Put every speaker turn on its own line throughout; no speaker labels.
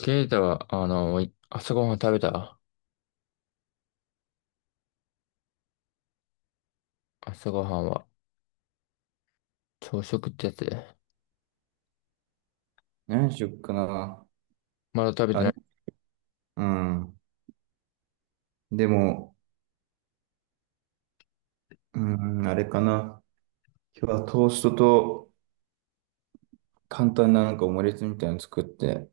ケイタは、朝ごはん食べた？朝ごはんは、朝食ってやつで。
何しよっかな。
まだ食べて
あ
な
れ、
い。
うん。でも、うん、あれかな。今日はトーストと簡単ななんかオムレツみたいなの作って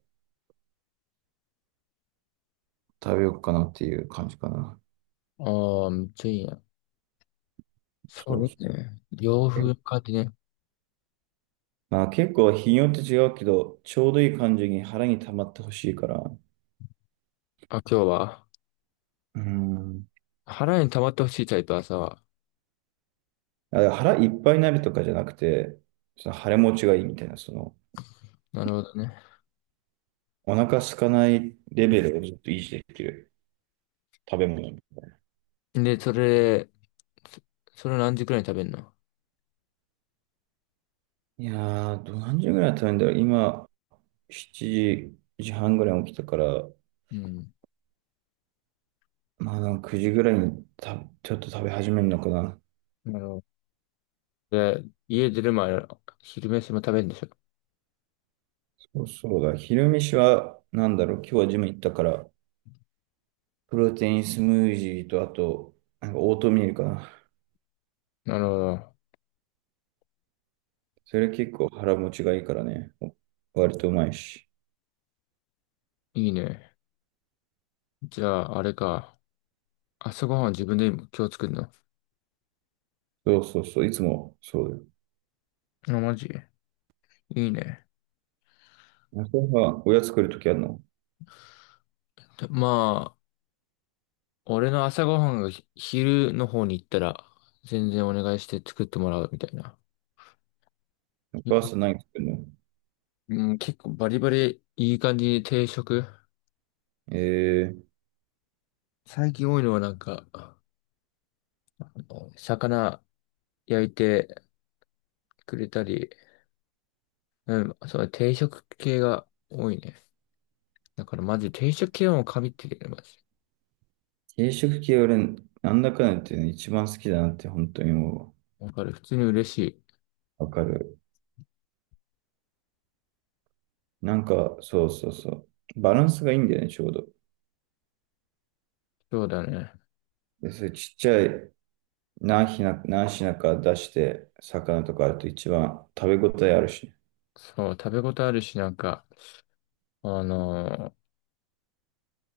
食べようかなっていう感じかな。
ああ、めっちゃいいな。そ
そう
れ
そう。
ね、洋風の
え
感じね。
まあ結構日によって違うけど、ちょうどいい感じに腹に溜まってほしいから。
あ、今日は、
うん。
腹に溜まってほしいタイプ、朝は。
あ、腹いっぱいになるとかじゃなくて、その腹持ちがいいみたいな、その、
なるほどね。
お腹空かないレベルをずっと維持できる食べ物みたいな。
で、そ、それ何時くらいに食べるの？
いやー、何時ぐらい食べるんだろう。今、7時半ぐらいに起きたから、
うん。
まあなんか9時ぐらいにちょっと食べ始めるのかな。
なるほど。で、家出る前、昼飯も食べるんでしょ？
そうそう、だ、昼飯はなんだろう。今日はジム行ったから、プロテインスムージーとあと、なんかオートミールかな。
なるほど。
それ結構腹持ちがいいからね。割とうまいし。
いいね。じゃあ、あれか。朝ごはんは自分で今日作るの？
そうそうそう、いつもそうだ
あ、マジ。いいね。
よ。朝はおやつ作るときあるの？
まあ、俺の朝ごはんが昼の方に行ったら、全然お願いして作ってもらうみたいな。
お
よ
母
か
さん何作るの？
うん、結構バリバリいい感じに定食。
えー、
最近多いのはなんか、あの魚焼いてくれたり、うん、そう、定食系が多いね。だからマジ定食系はもう神ってるよね、マジ。
定食系俺、なんだかんだ言ってね、一番好きだなって本当にも
わかる。普通に嬉しい。
うわかる。なんか、そうそうそう。バランスがいいんだよね、ちょうど。
そうだね。
で、それちっちゃい何品か出して、魚とかあると一番食べ応えあるしね。
そう、食べ応えあるし、なんか、あのー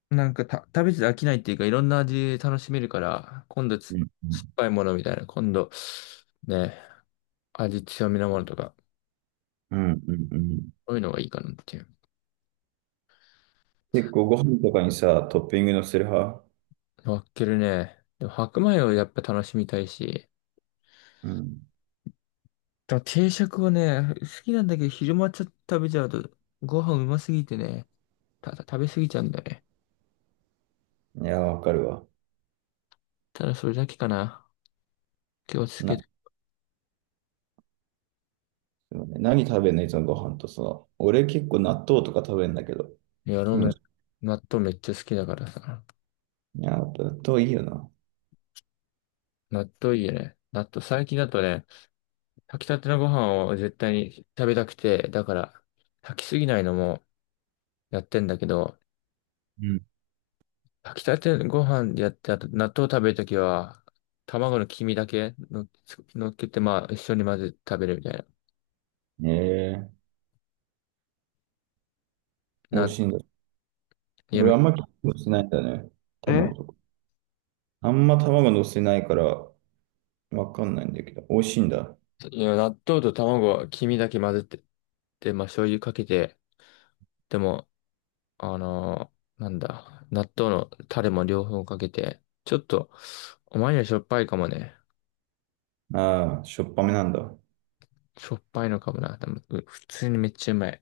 なんか食べてて飽きないっていうか、いろんな味楽しめるから、今度
うん
酸っぱいものみたいな、今度、ね、味強めのものとか、
うん、うん、
そういうのがいいかなっていう。
結構ご飯とかにさ、トッピングのせる派？
分けるね。でも白米をやっぱ楽しみたいし、
うん。
でも定食をね、好きなんだけど、昼間ちょっと食べちゃうと、ご飯うますぎてね、食べ過ぎちゃうんだよね。
いや、わかるわ。
ただそれだけかな。気をつけて。
な、そうね、何食べんのいつもご飯とさ。俺結構納豆とか食べんだけど。
いや、ラー
キ
メ
ム
ン。
チ。
納豆めっちゃ好きだからさ。
いや、納豆いいよな。
納豆いいよね。納豆、最近だとね、炊きたてのご飯を絶対に食べたくて、だから、炊きすぎないのもやってんだけど、
うん。
炊きたてご飯でやって、あと納豆食べるときは、卵の黄身だけの、のっけて、まあ、一緒に混ぜて食べるみたい
へえ、美
な。
味しいんだ。
いや、
俺あ
め
んまり気にしないんだね。
え
卵とか。あんま卵乗せないからわかんないんだけど、美味しいんだ。
いや、納豆と卵は黄身だけ混ぜて、で、まあ、醤油かけて、でも、あのなんだ、納豆のタレも両方かけて、ちょっと、お前にはしょっぱいかもね。
ああ、しょっぱめなんだ。
しょっぱいのかもな。でも、普通にめっちゃうまい。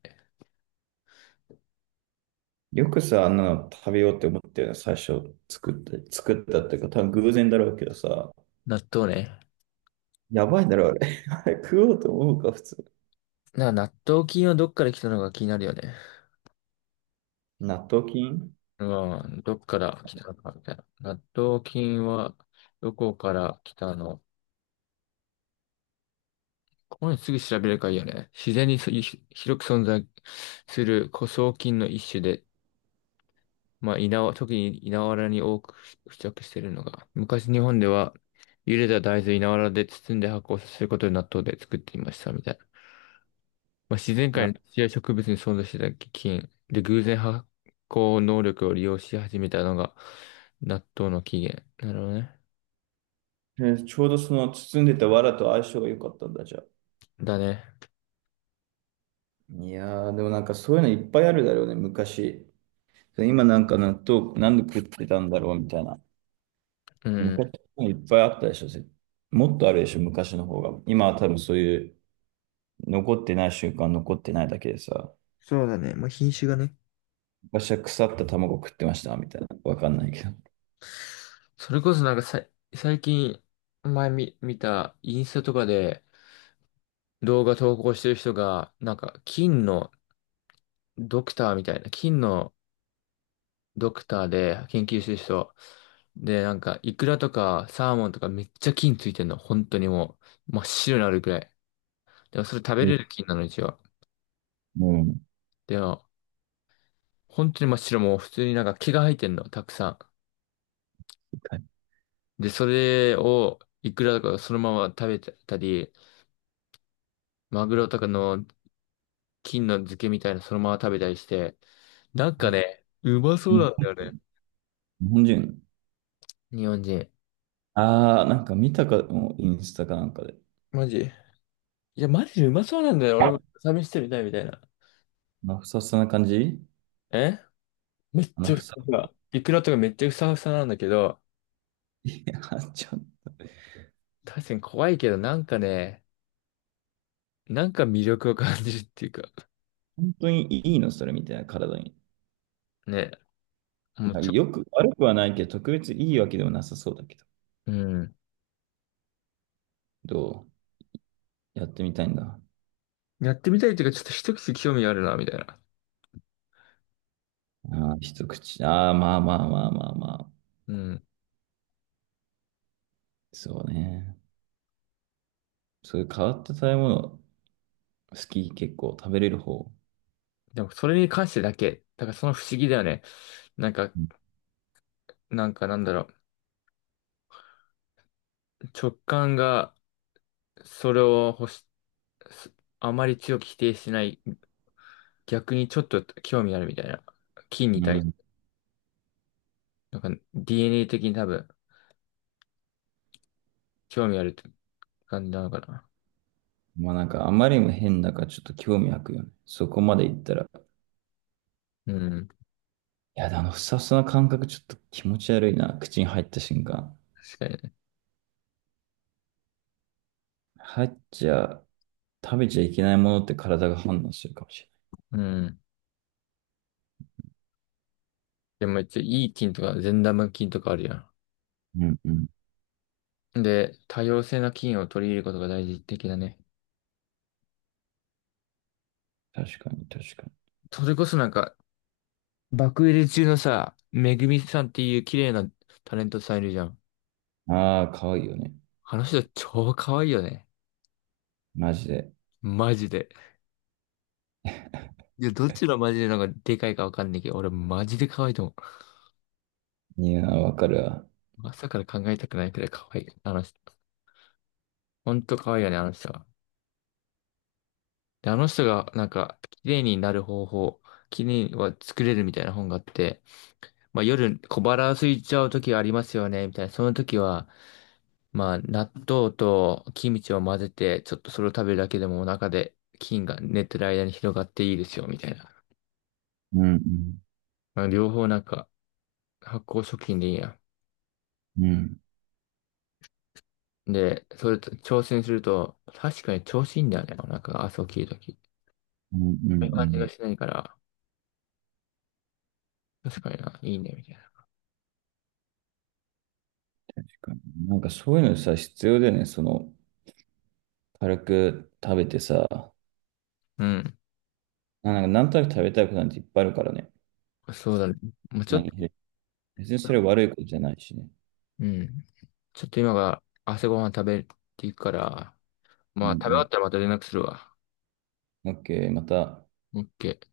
よくさ、あんなの食べようって思ったよね、最初作って、作ったっていうか、多分偶然だろうけどさ、
納豆ね。
やばいだろ、あれ。あれ食おうと思うか、普通。
なんか納豆菌はどっから来たのか気になるよね。
納豆菌、
まあどっから来たのかみたいな。納豆菌はどこから来たの？ここにすぐ調べればいいよね。自然に広く存在する古草菌の一種で、まあ、特に稲わらに多く付着しているのが、昔日本では茹でた大豆を稲わらで包んで発酵させることで納豆で作っていましたみたい。まあ、自然界
あ、
の土や植物に存在してた菌で偶然発酵能力を利用し始めたのが納豆の起源。なるほどね。
えーちょうどその包んでた藁と相性が良かったんだ、じゃあ。
だね。
いやー、でもなんかそういうのいっぱいあるだろうね、昔。今なんか納豆、なんで食ってたんだろうみたいな。
うんうん。
昔のいっぱいあったでしょ、もっとあるでしょ、昔の方が。今は多分そういう残ってない習慣残ってないだけでさ、
そうだね。まあ、品種がね。
昔は腐った卵食ってましたみたいな、わかんないけど。
それこそなんか最近見たインスタとかで動画投稿してる人が、なんか金のドクターみたいな、金のドクターで研究してる人、で、なんかイクラとかサーモンとかめっちゃ金ついてんの。本当にもう真っ白になるくらい。でもそれ食べれ
に
る菌なの、一応。
うん。
でも、本当に真っ白、もう普通になんか毛が生えてんの、たくさん。で、それをイクラとかそのまま食べたり、マグロとかの菌の漬けみたいなそのまま食べたりして、なんかね、うまそう
に
なんだよね。
日本人。
日本人。
ああ、なんか見たかも、インスタかなんかで。
マジ。いや、マジでうまそうなんだよ。俺も
あ
試してみたいみたいな。
のふさふさな感じ、
えめっ
あの
ちゃ、
ふさふさ。
イクラとかめっちゃふさふさなんだけど、
いや、ちょ、
確かに怖いけど、なんかね、なんか魅力を感じるっていうか、
本当にいいのそれみたいな、体に。
ね、もうちょ、
よく、悪くはないけど、特別いいわけでもなさそうだけど。
うん。
どうやってみたいんだ。
やってみたいというか、ちょっと一口興味があるな、みたいな。
ああ、一口。ああ、まあまあまあまあまあ。
うん。
そうね。そういう変わった食べ物、好き、結構食べれる方？
でも、それに関してだけ。だから、その不思議だよね。なんか、なんか、なんだろう。直感が、それを欲し、すあまり強く否定しない。逆にちょっと興味あるみたいな。菌に
う
対、
ん。
なんか、DNA 的に多分、興味あるって感じなのかな。
まあなんか、あまりにも変だからちょっと興味湧くよね。そこまで行ったら。
うん。
いや、あの、ふさふさな感覚ちょっと気持ち悪いな。口に入った瞬間。
確かにね。
入っちゃ、食べちゃいけないものって体が反応するかもし
うん。でも、一応、いい菌とか、善玉菌とかあるや
れない。うん。
ん。で、多様性な菌を取り入れることが大事的だね。
確かに、確かに。
それこそなんか、爆売れ中のさ、めぐみさんっていう綺麗なタレントさんいるじゃん。
ああ、可愛いよね。
あの人超可愛いよね。
マジで。
マジで。いや、どっちのマジでなんかでかいかわかんないけど、俺マジで可愛いと思
いやー、わかるわ。
う。朝から考えたくないくらい可愛い。あの人。ほんと可愛いよね、あの人は。で、あの人がなんか、綺麗になる方法、綺麗には作れるみたいな本があって、まあ夜小腹空いちゃう時ありますよね、みたいな。その時は、まあ、納豆とキムチを混ぜて、ちょっとそれを食べるだけでもお腹で菌が寝てる間に広がっていいですよ、みたいな。
うん
まあ、両方なんか発酵食品でいいや。
うん。うん。
で、それと挑戦すると、確かに調子いいんだよね、お腹が朝起きるとき。こ
うんうんう
ういう感じが
ん
しないから、確かにな、いいね、みたいな。
なんかそういうのさ、必要だよね。その、軽く食べてさ、
う
なんかなんとなく食べたいことなんていっぱいあるからね。
ん。そうだね。もうちょっと、
何別にそれ悪いことじゃないしね。
うん。ちょっと今が朝ごはん食べていくから、
う
まあ、食べ終わ
ん
ったらまた連絡するわ。
うん。OK、また。
オッケー。